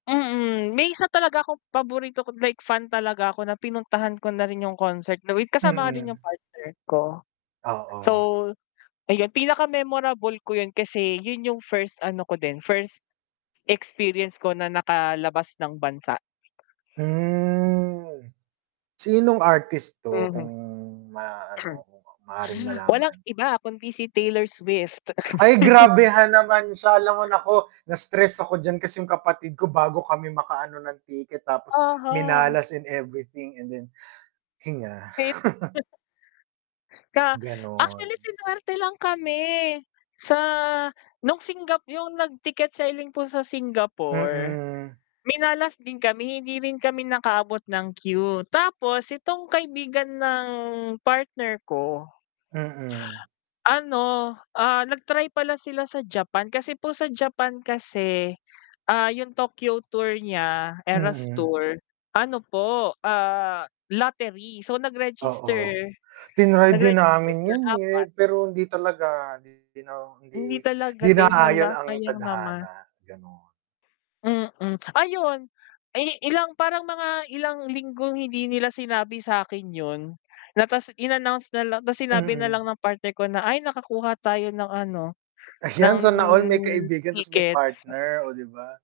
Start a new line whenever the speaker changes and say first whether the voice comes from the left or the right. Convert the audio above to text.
left: Mm, may isa talaga akong paborito ko like fan talaga ako na pinuntahan ko na rin yung concert na with kasama nga rin yung
right: Mm.
left: partner ko. So
right: Oo.
left: ayun, pinaka memorable ko 'yun kasi 'yun yung first ano ko din, first experience ko na nakalabas ng bansa.
right: Hmm. Sinong artist 'to? Kung
left: Mhm.
right: ma-ano maaring
left: Walang
right: malaman.
left: iba kundi si Taylor Swift.
right: Ay, grabehan naman sya 'lam mo naku, na-stress ako diyan kasi yung kapatid ko bago kami makaano ng ticket tapos
left: Aha
right: minalas in everything and then hinga.
left: Hit. Ka
right: Gano'n.
left: actually sinuwerte lang kami, sa nung Singap yung nag ticket selling po sa Singapore,
right: Mm.
left: minalas din kami hindi rin kami nakaabot ng qeue, tapos itong kaibigan ng partner ko
right: Mm.
left: ano, ah, nag-try pala sila sa Japan, kasi po sa Japan kasi, ah, yung Tokyo tour nya, Eras
right: Mm.
left: Tour, ano po, ah, lottery so nag-register,
right: Oo. Tinry din
left: nag-register
right: namin
left: sila
right: yan, eh, re
left: 4.
right: pero 'di talaga 'di no
left: Hindi
right: 'di
left: talaga
right: 'di
left: din,
right: naayon
left: hala
right: ang
left: sayang naman.
right: tadhana, gano'n.
left: Mm, ayun, eh, ilang parang mga ilang linggong hindi nila sinabi sa'kin 'yun, na ta's in-announce na lang tapos sinabi
right: Mm.
left: nalang ng partner ko na, "Ay, nakakuha tayo ng ano,
right: Ayan,
left: ng
right: sana all may kaibigan ta's may
left: tickets."
right: partner, oh, 'di ba?